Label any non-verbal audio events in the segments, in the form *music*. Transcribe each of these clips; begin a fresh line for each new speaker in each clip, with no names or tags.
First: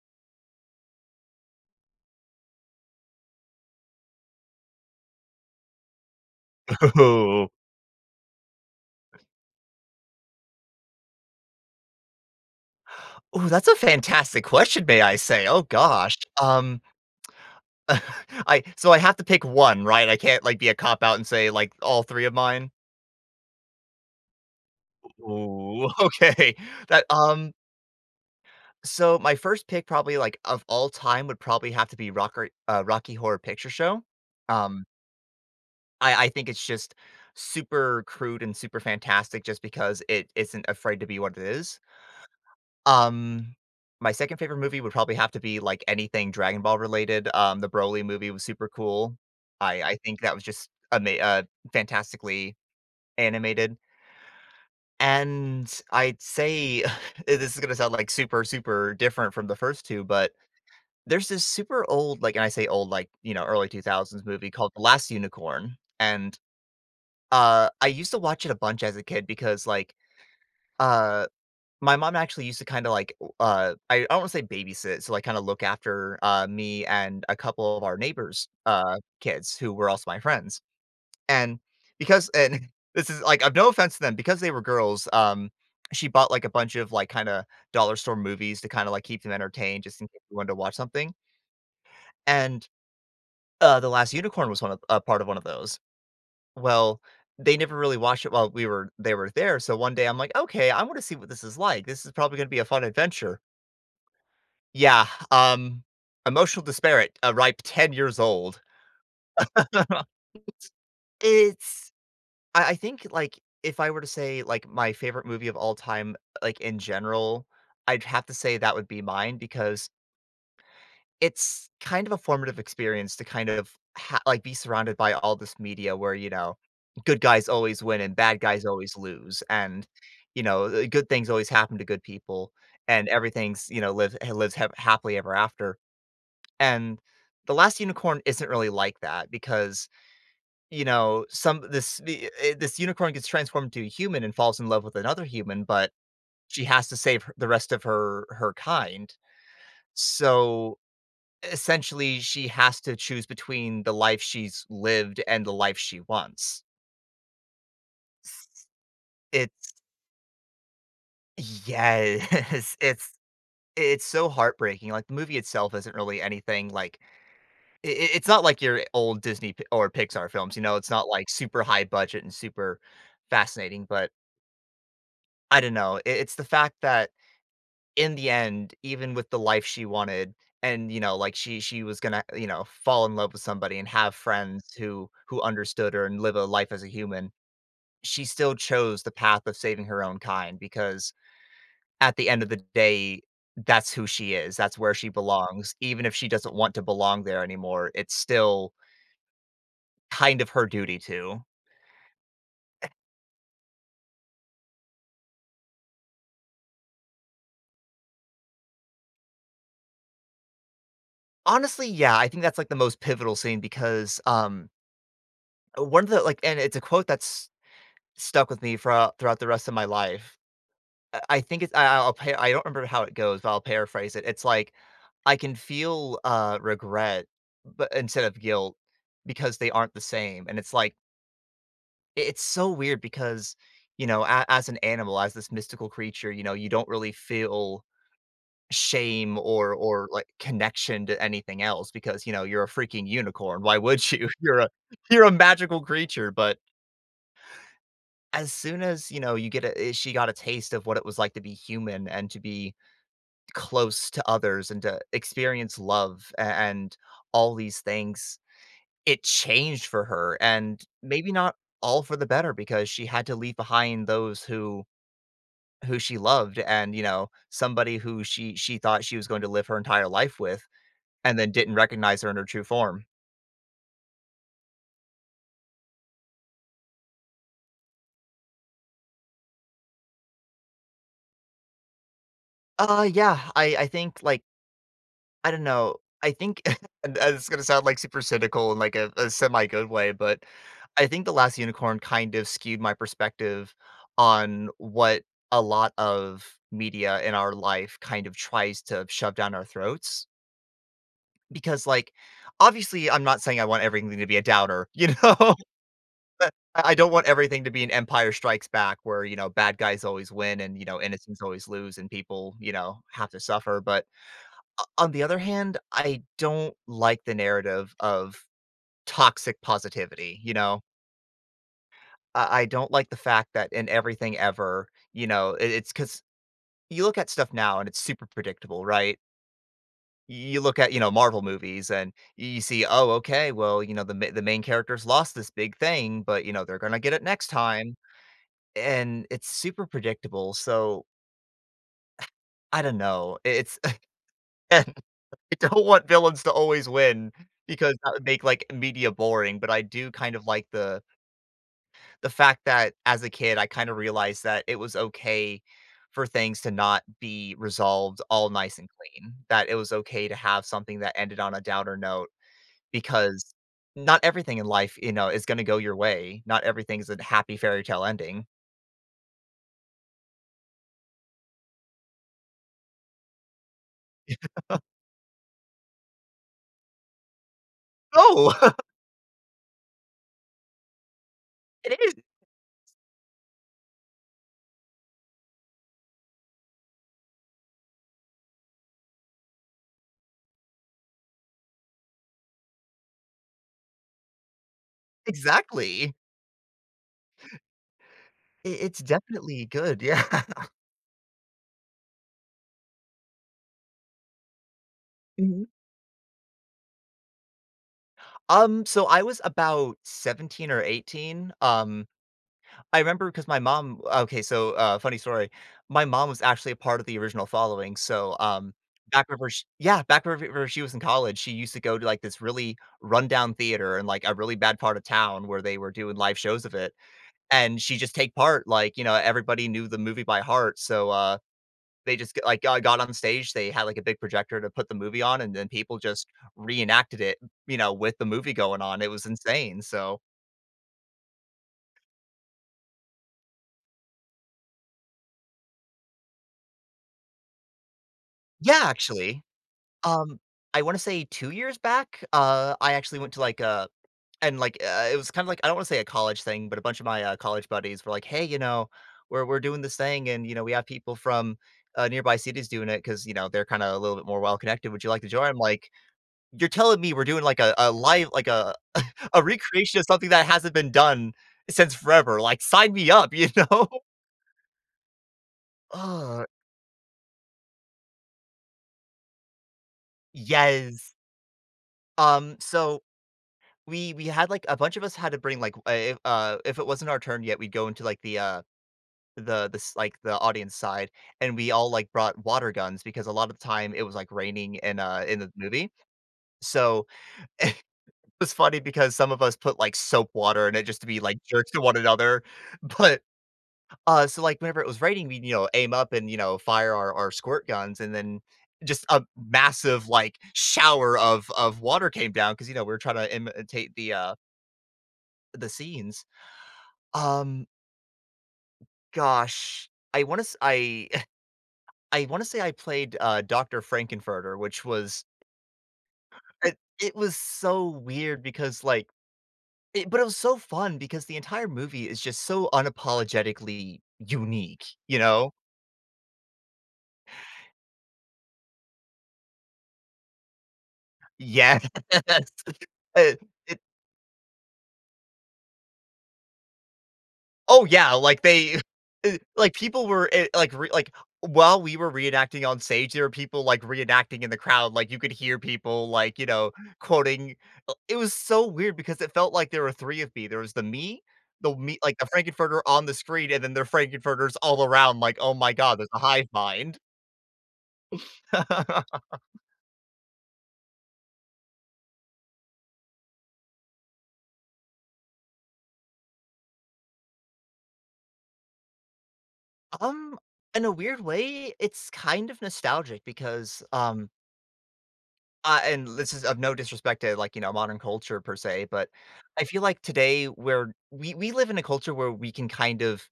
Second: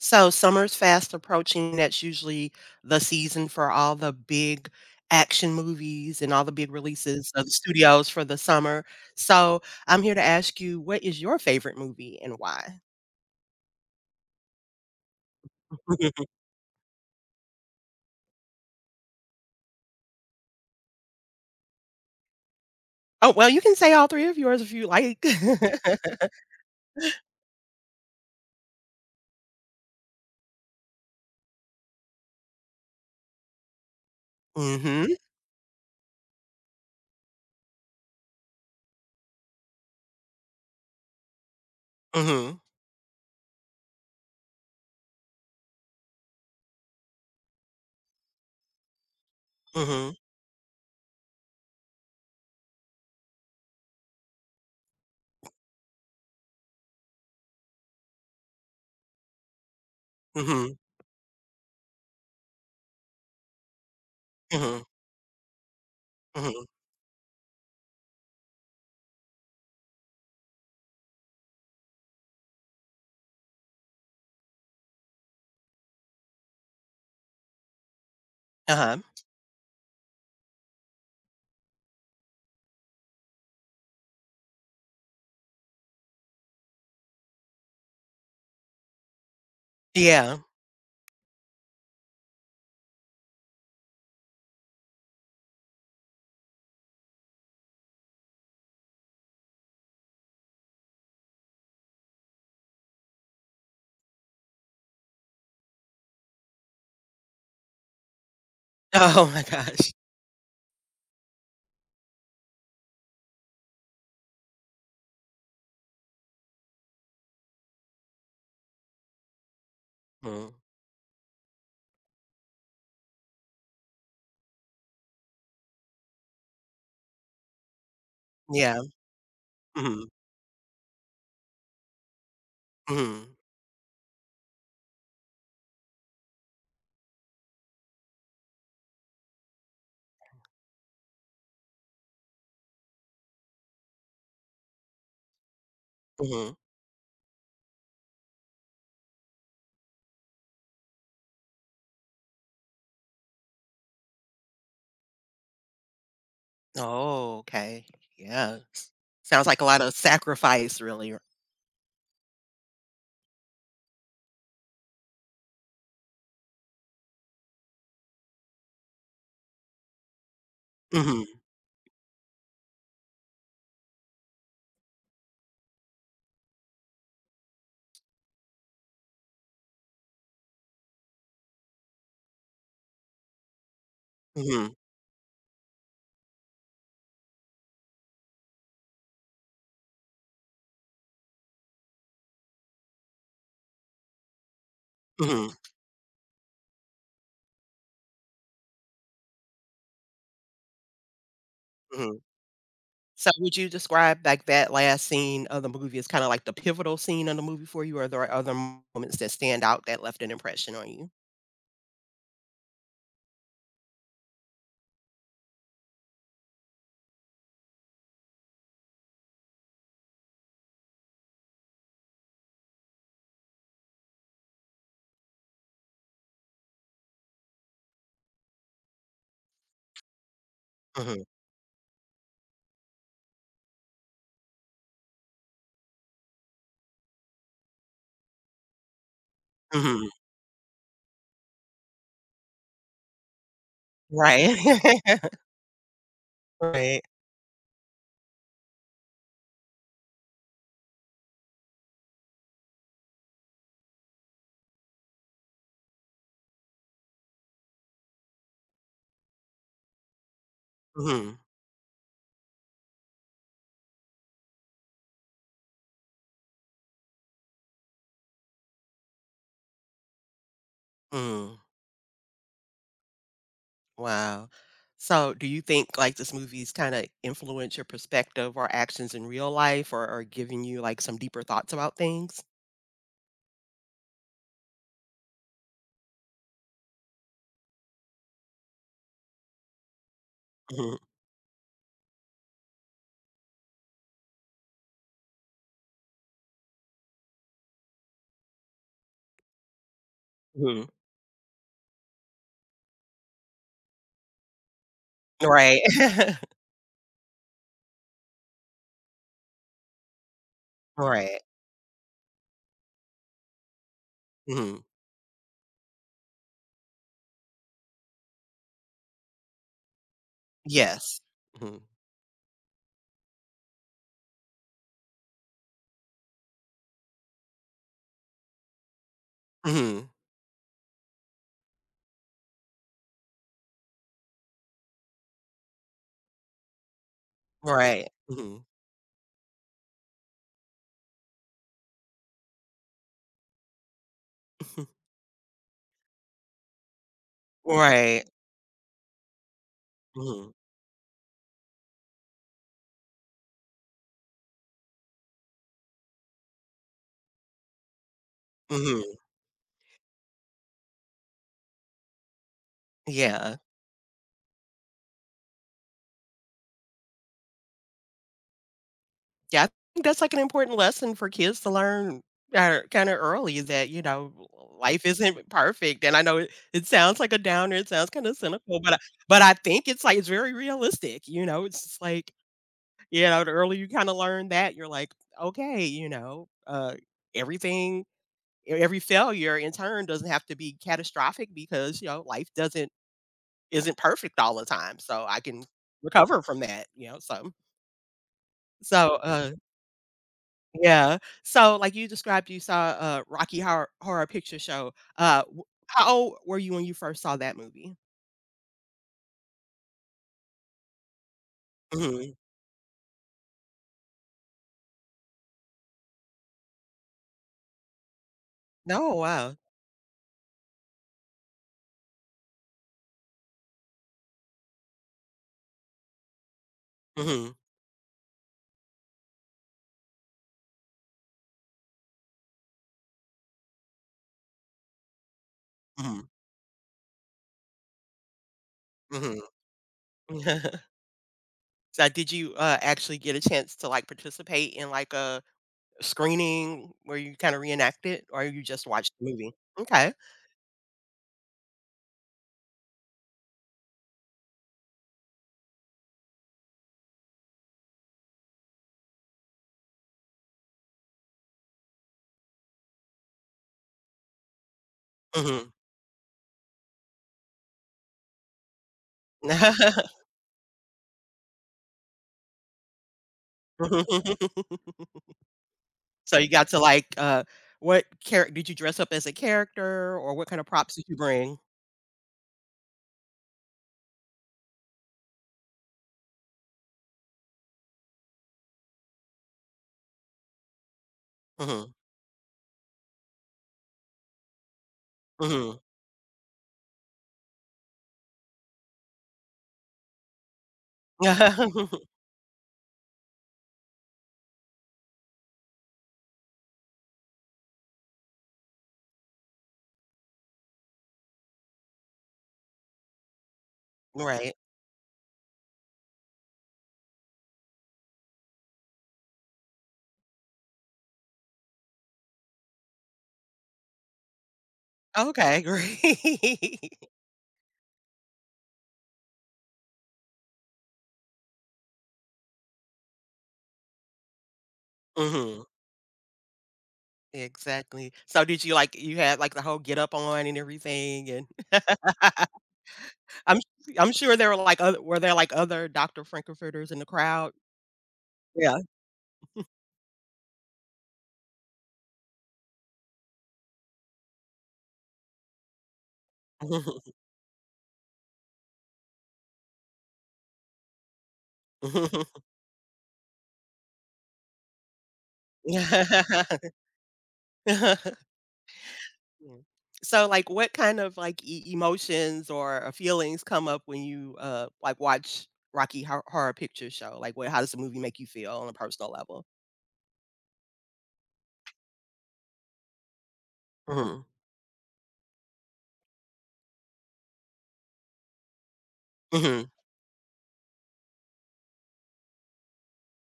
So summer's fast approaching. That's usually the season for all the big action movies and all the big releases of
Oh.
the studios for the summer. So I'm here to ask you, what is your favorite movie and why?
Ooh, that's a fantastic question, may I say. Oh gosh.
*laughs*
*laughs* I so I have to pick one, right? I can't like be a cop out and say like all three of mine?
Oh, well, you can say all three of yours if you like. *laughs*
Ooh, *laughs* okay. That so my first pick probably like of all time would probably have to be Rocker Rocky Horror Picture Show. Um,
Mhm.
I think it's just super crude and super fantastic just because it isn't afraid to be what it is.
Mhm.
Um, my second favorite movie would probably have to be, like, anything Dragon Ball related, the Broly movie was super cool. I
Mhm.
think that was just ama fantastically animated, and I'd say *laughs* this is gonna sound, like, super, super different from the first 2, but
Mhm.
there's this super old, like and I say old, like, you know, early 2000s movie called The
Mhm.
Last Unicorn, and,
Mhm.
I used to watch it a bunch as a kid because, uh my mom actually used to kinda, like, I won't say babysit, so, like, kinda look after, me and a couple of our neighbors',
Uh-huh.
kids who were also my friends, and because and *laughs* this is, like, I've no offense to them, because they were girls, she bought, like, a bunch of, like, kinda dollar store movies to kinda, like, keep them entertained just in case we
Yeah. *laughs*
wanted to watch something, and, The Last Unicorn was one of a part of one of those. Well, they never really watched it while we were they were there, so one day I'm like, "Okay, I wanna see what this is like. This is probably gonna be a fun adventure." Yeah, emotional despair at a ripe 10 years old.
Oh my gosh.
*laughs* It's I think, like, if I were to say, like, my favorite movie of all time, like, in general, I'd have to say that would be mine because
Mhm.
it's kind of a formative experience to kind of be surrounded by all this media where, you know, good guys always win and bad guys
Yeah.
always lose, and,
Mhm.
you know, good things always happen to good people, and
Mhm.
everything's, you know, live lives ha happily ever after. And The Last Unicorn isn't really like that because, you know, some this the eh, this unicorn gets transformed to a human and falls in love with another human, but
Mhm.
she has to save her the rest of her kind. So, essentially, she has to choose between the life she's lived and the life she wants.
Oh, okay.
S
Yeah. Sounds like a
It's
lot of sacrifice, really.
Yes, *laughs* it's so heartbreaking, like, the movie itself isn't really anything, like I it's not like your old Disney p or Pixar films, you know, it's not, like,
Mhm.
super high budget and super fascinating, but I don't know, I it's the fact that in the end, even with the life she wanted and, you know, like, she was gonna, you know, fall in love with somebody and have friends
Mhm.
who understood her and live a life as a human, she still chose the path of saving her own kind because at the end of the day, that's who she is, that's where she
Mhm.
belongs, even if she doesn't want to belong there anymore, it's still kind of her duty to.
Mhm. So would you describe, like, that last scene of the movie as kinda like the pivotal scene of the movie for you, or are there other moments that stand out that left an impression on you?
Honestly, yeah, I think that's, like, the most pivotal scene because, one of the like and it's a quote that's stuck with me for throughout the rest of my life. I don't remember how it goes, but I'll paraphrase it. It's like, "I can feel, regret, but instead of guilt, because they aren't the same," and it's like
Mhm.
I it's so weird because, you know, a as an animal, as this mystical creature, you know, you don't really feel shame or
Mhm.
like, connection to anything else because, you know, you're a freaking unicorn, why would you? *laughs*
Right.
You're a you're
*laughs*
a magical creature, but
Right.
as soon as, you know, you get a eh, she got a taste of what it was like to be human and to be close to others and to experience love a and all these things, it changed for her, and maybe
Mhm.
not all for the better because she had to leave behind those who she loved and, you know, somebody who she thought she was going to live her entire life with. And then
Mhm.
didn't recognize her in her true form.
Wow. So do you think, like, this movie's kinda influence your perspective or actions in real life, or giving you, like, some deeper thoughts about things?
Yeah, I think, like, I don't know, I think *laughs* and it's gonna sound, like, super cynical in, like, a semi good way, but
Mhm.
I think The Last Unicorn kind of skewed my perspective on what a lot of media in our life kind of tries to shove down our throats
Mhm.
because, like, obviously, I'm not saying I want everything to be a downer, *laughs* you know?
Right. *laughs*
I don't want everything to be an Empire Strikes Back where, you know, bad guys always win and, you know, innocents
Right.
always lose and people, you know, have to suffer. But
Mhm.
on the other hand, I don't like the narrative of toxic positivity, you know?
Yes. Mhm.
I don't like the fact that in everything ever, you know, it's because you look at stuff now and it's super predictable, right?
Mhm.
You look at, you know, Marvel movies and you see, oh, okay, well, you know, the main characters lost this big thing, but you know, they're gonna get it next time.
Right. Mhm.
And it's super predictable, so I don't know. It's *laughs* again,
*laughs*
I don't want villains to always win because that
Right.
would make, like, media boring, but I do kind of
Mhm.
like the fact that as a kid, I kinda realized that it was okay for things to not be resolved all nice and
Mhm.
clean, that it was okay to have something that ended on a downer note because
Yeah.
not everything in life, you know, is gonna go your way. Not everything is a happy fairy tale ending.
Yeah, I think that's, like, an important lesson for kids to learn, kinda early that, you know, life isn't perfect. And I know it sounds like a downer, it sounds kinda
Oh,
cynical, but I think it's, like, it's very realistic, you know? It's
*laughs* it
just
is,
like, you know, the earlier you kinda learn that, you're like, "Okay," you know, everything e every failure in turn doesn't have to be catastrophic because, you know, life doesn't isn't perfect all the time, so I can
exactly.
recover from that, you know. So
I it's
so,
definitely good, yeah. *laughs*
yeah. So, like you described, you saw, Rocky Horror Picture Show. W
Mhm.
How old were you when you first saw that movie?
So I was about 17 or 18,
Mhm.
I remember because my mom okay, so, funny story, my mom was actually a part of the original following, so,
No,
back whenever
wow.
sh yeah, back whenever she was in college, she used to go to, like, this really rundown theater in, like, a really bad part of town where they were doing live shows of it,
Mhm.
and she just take part, like, you know, everybody knew the movie by heart, so, they just get I got on stage, they had, like, a big projector to put the movie on, and then people
Mhm.
just reenacted it, you know, with the movie going on, it was
Mhm.
insane. So
*laughs* So, did you, actually get a chance to, like, participate in, like, a screening where you kinda reenact it, or you
yeah,
just watched the
actually,
movie? Okay.
um, I wanna say 2 years back, I actually went to, like, it was kinda like I don't wanna say a college thing, but a bunch of my, college buddies were like, "Hey, you know, we're doing this thing, and, you know, we have people from, nearby cities doing it because you know, they're kinda a little bit more well-connected, would you like to join?" I'm
Mhm.
like, "You're telling me we're doing, like, a live like, a recreation of something that hasn't been done since forever, like, sign me up, you know? *laughs*
*laughs* So
Ugh,
you got to like, what character did you dress up as a character, or what kind of props did
yes.
you bring?
So we had, like a bunch of us had to bring, like, a if it wasn't our turn yet, we'd go into, like, the, the audience side, and we all,
Mhm.
like, brought water guns because a lot of the time it was, like, raining in the
Mhm.
movie. So, *laughs* it was funny because some of us put, like, soap water in it just to be, like, jerks to one
*laughs*
another, *laughs* but so, like, whenever it was raining, we'd, you know, aim up and, you know, fire our squirt guns, and then just a massive, like, shower of water came down because you know, we were trying to imitate
Right.
the scenes. Um, gosh, I wanna s I *laughs* I wanna say I played, Doctor Frankenfurter, which was
Okay,
it
great. *laughs*
it was so weird because, like it was so fun because the entire movie is just so unapologetically unique, you know?
Mhm, exactly. So did you like you had like the whole get-up on and everything, and *laughs*
Yes. *laughs* It
I'm
it
I'm sure there were like oth were there like other Dr. Frankenfurters in the crowd?
Oh, yeah, like, they
Yeah.
*laughs* people were, while we were reenacting on stage, there were people, like, reenacting in the crowd, like, you could hear people, like, you know,
*laughs*
quoting. It was so weird because it felt like there were 3 of me. There was the me, the
*laughs*
Frankenfurter on the screen, and then there are Frankenfurters all around, like, "Oh my god, there's a hive
*laughs*
mind."
Mhm.
*laughs*
Mm. So, like, what kind of, like, e emotions or, feelings come up when you, like, watch Rocky Horror Picture Show? Like, what how does the movie make you feel on a personal level?
Um, in a weird way, it's kind of nostalgic because,
Mhm.
um Uh, and this is of no disrespect to, like, you know, modern culture per se, but I
Mhm.
feel like today, where we live in a culture where we can kind of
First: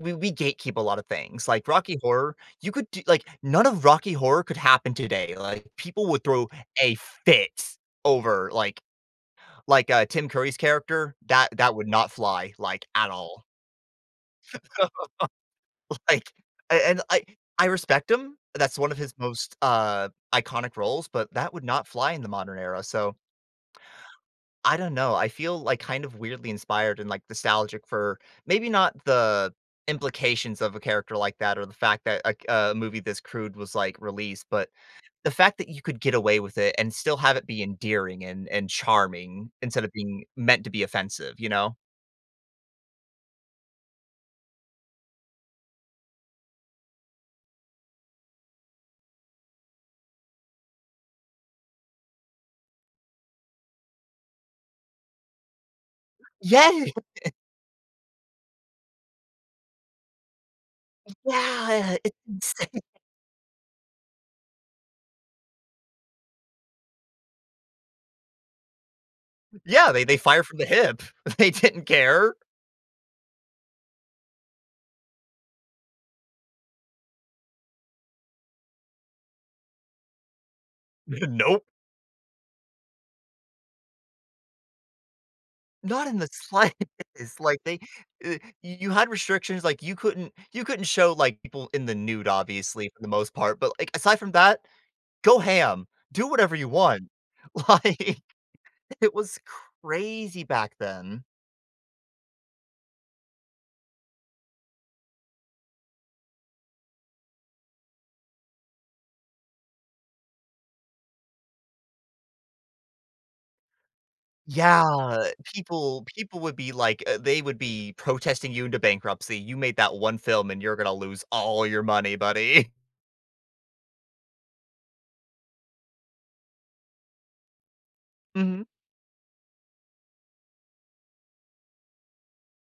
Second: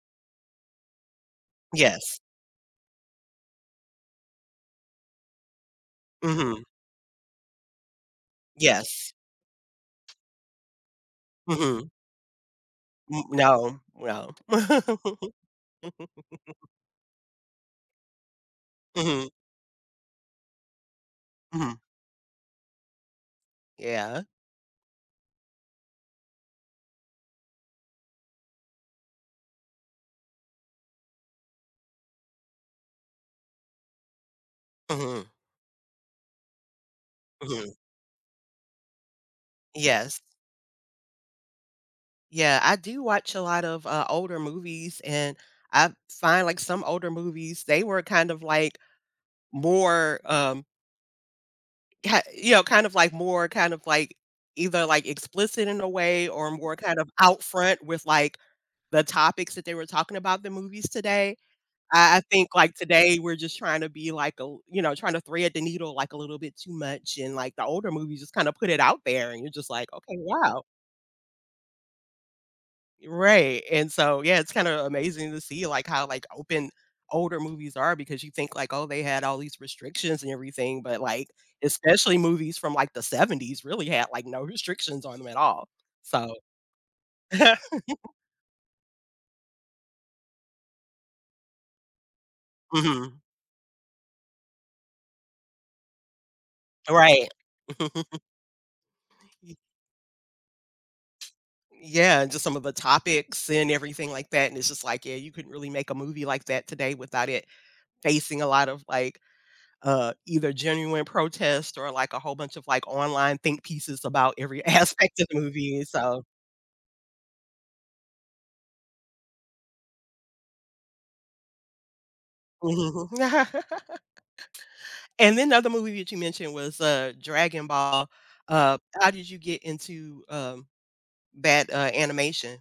we gatekeep a lot of things. Like Rocky
Yes.
Horror, you could do, like, none of Rocky Horror could happen today. Like, people would throw
Mhm.
a fit over
Yes.
Tim Curry's character, that would
Mhm.
not fly, like, at
Mm,
all.
no. No.
*laughs*
*laughs*
like a- and I respect him. That's one of his
Mhm.
most iconic roles, but that would
Mhm.
not fly in the modern era. So
Yeah.
I don't know, I feel, like, kind of weirdly inspired and, like, nostalgic for maybe not the implications of a character like that, or the fact that, like, a movie this crude was, like, released, but
Mhm.
the fact that you could get away with it and still have it be
Mhm.
endearing and charming instead of
Yes.
being meant to be offensive, you know?
Yeah, I do watch a lot of, older movies, and I find, like, some older movies, they were kind of, like, more, Ha you know, kind of like more kind of like either, like, explicit in a way or
Yeah,
more kind of out front with, like, the topics that they were talking about the movies today.
yeah, it's
I think, like,
insane.
today we're just trying to be like a you know, trying to thread the needle, like, a little bit too much, and, like, the older movies just kinda put it out there, and you're just
Yeah,
like,
they
"Okay,
they fire from
wow."
the hip. *laughs* They didn't care.
Right, and so, yeah, it's kinda amazing to see, like, how, like, open older movies are because you think, like, "Oh, they had all these restrictions and everything," but,
*laughs*
like,
Nope.
especially movies from, like, the '70s really had, like, no restrictions on them at all.
Not in the *laughs*
So
slightest, like, they
*laughs*
uh, you had restrictions, like, you couldn't show, like, people in the nude, obviously, for the
Mhm.
most part, but, like, aside from that, go ham, do whatever you want.
Right.
*laughs* Like,
*laughs*
it was
Y
crazy back then.
Yeah, and just some of the topics and everything like that, and it's just like, yeah, you couldn't really make a movie like that today without it facing a lot of, like, either genuine protest or, like, a whole bunch of, like, online think pieces about every *laughs* aspect of
Yeah,
the movie,
people
so
people would be like, they would be protesting you into bankruptcy, "You made that one film, and you're gonna lose all your money, buddy." *laughs*
mhm. *laughs* And then the other movie that you mentioned was, Dragon Ball.
Mhm.
How did you get into, that, animation?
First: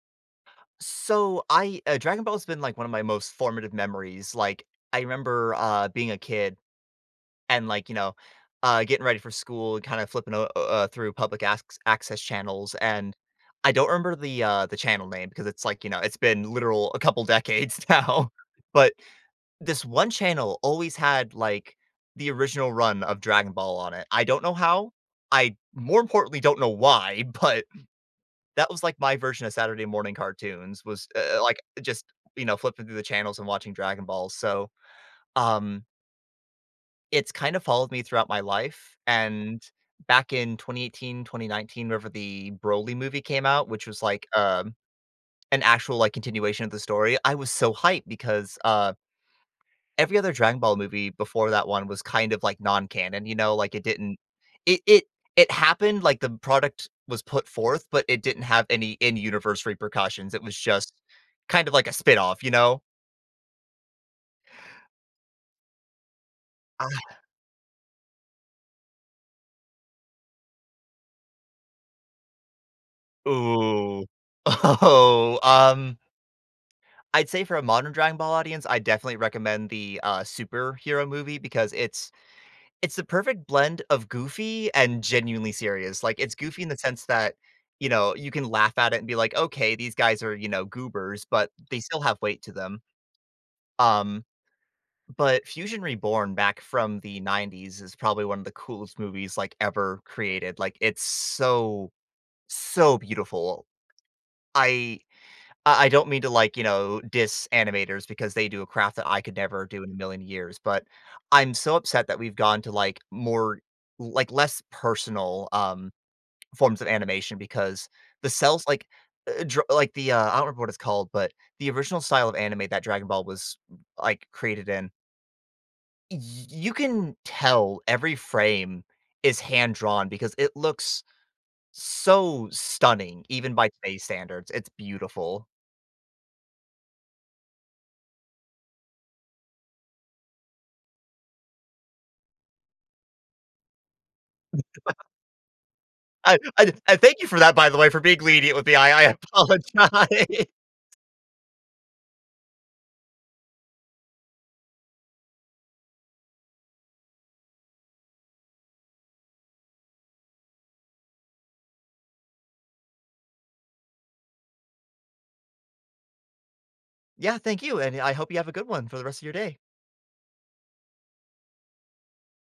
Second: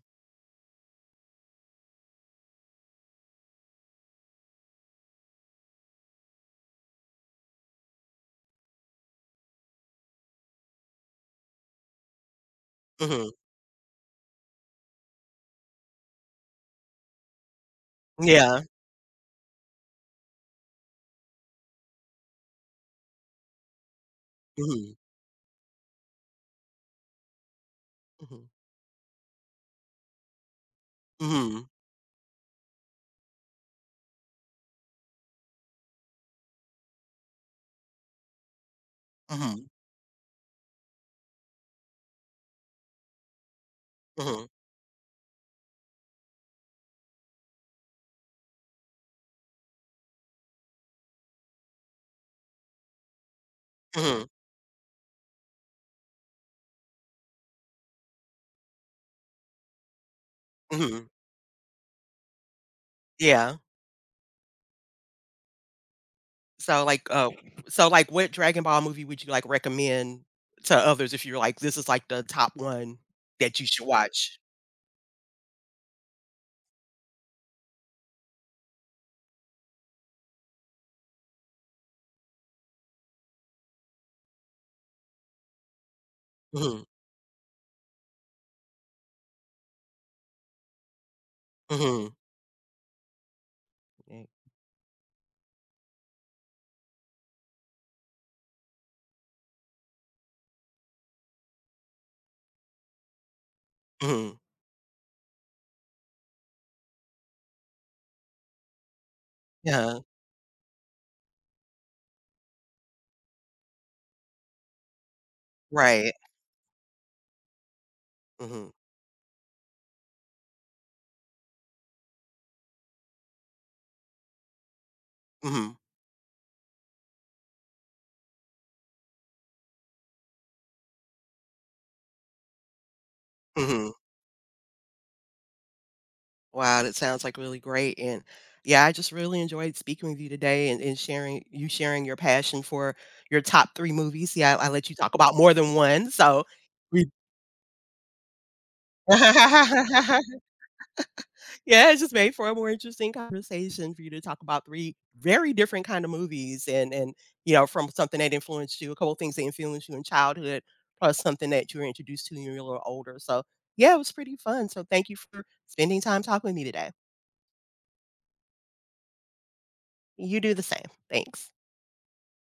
So, I Dragon Ball's been, like, one of my most formative memories, like, I remember, being a kid and, like, you know, getting ready for school, kind of flipping through public access channels, and
Mhm.
I don't remember the channel name because it's, like, you know, it's been literal a couple decades *laughs* now,
Yeah.
but this one channel always had, like, the original run of Dragon Ball on it. I don't know how.
Mhm.
I more importantly don't know why, *laughs* but
Mhm.
that was, like, my version of Saturday morning cartoons, was like,
Mhm.
just, you know, flipping through the channels and watching Dragon Balls. So um it's kind of followed me throughout my life, and
Mhm.
back in 2018, 2019, whenever the Broly movie came out, which was, like,
Mhm.
an actual, like, continuation of the story, I was so hyped because, every other Dragon Ball movie before that one was kind of, like, non-canon, you know, like, it didn't
Mhm.
it it it happened, like, the product was put forth, but it didn't have any in-universe repercussions, it was just
Mhm.
kind of like a off, you know?
Yeah. So,
Ah,
like, uh so, like, what Dragon Ball movie would you, like, recommend to others if you're like, "This is, like, the top one that you should
ooh.
watch?"
*laughs* Oh, I'd say for a modern Dragon Ball audience, I definitely recommend the, superhero movie because it's the perfect blend of goofy and genuinely serious. Like, it's goofy in the
Mhm.
sense that, you know, you can laugh at it and be like, "Okay, these guys are, you know, goobers," but they still
Mhm.
have weight to them. Um, but Fusion Reborn back from the '90s is probably one of the coolest movies, like, ever created. Like, it's so, so beautiful.
Mhm.
I I don't mean to, like, you know, diss animators because they do a craft that I could never do in a
Yeah,
million years, but I'm so upset that we've gone to, like, less personal,
right.
forms of animation because the cells,
Mhm.
the, I don't remember what it's called, but the original style of anime that Dragon Ball was, like, created in,
Mhm.
y you can tell every frame is hand-drawn because it looks so stunning even by
Mhm.
today's standards, it's beautiful.
Wow, that sounds, like, really great, and, yeah, I just really enjoyed speaking with you today and sharing your passion for your top 3 movies. Yeah, I let you talk about more than one,
I
so
I I
we
thank you for that, by the way, for being lenient with me. I apologize.
*laughs*
*laughs*
Yeah, it's just made for a more interesting conversation for you to talk about 3 very different kind of movies and you know, from something that influenced you, a couple things that influenced you in childhood, plus something that you were introduced to when you were a little older, so, yeah, it was pretty fun, so thank you for spending time talking with me today.
Yeah, thank you, and I hope you have a good one for the rest of your day.
You do the same. Thanks.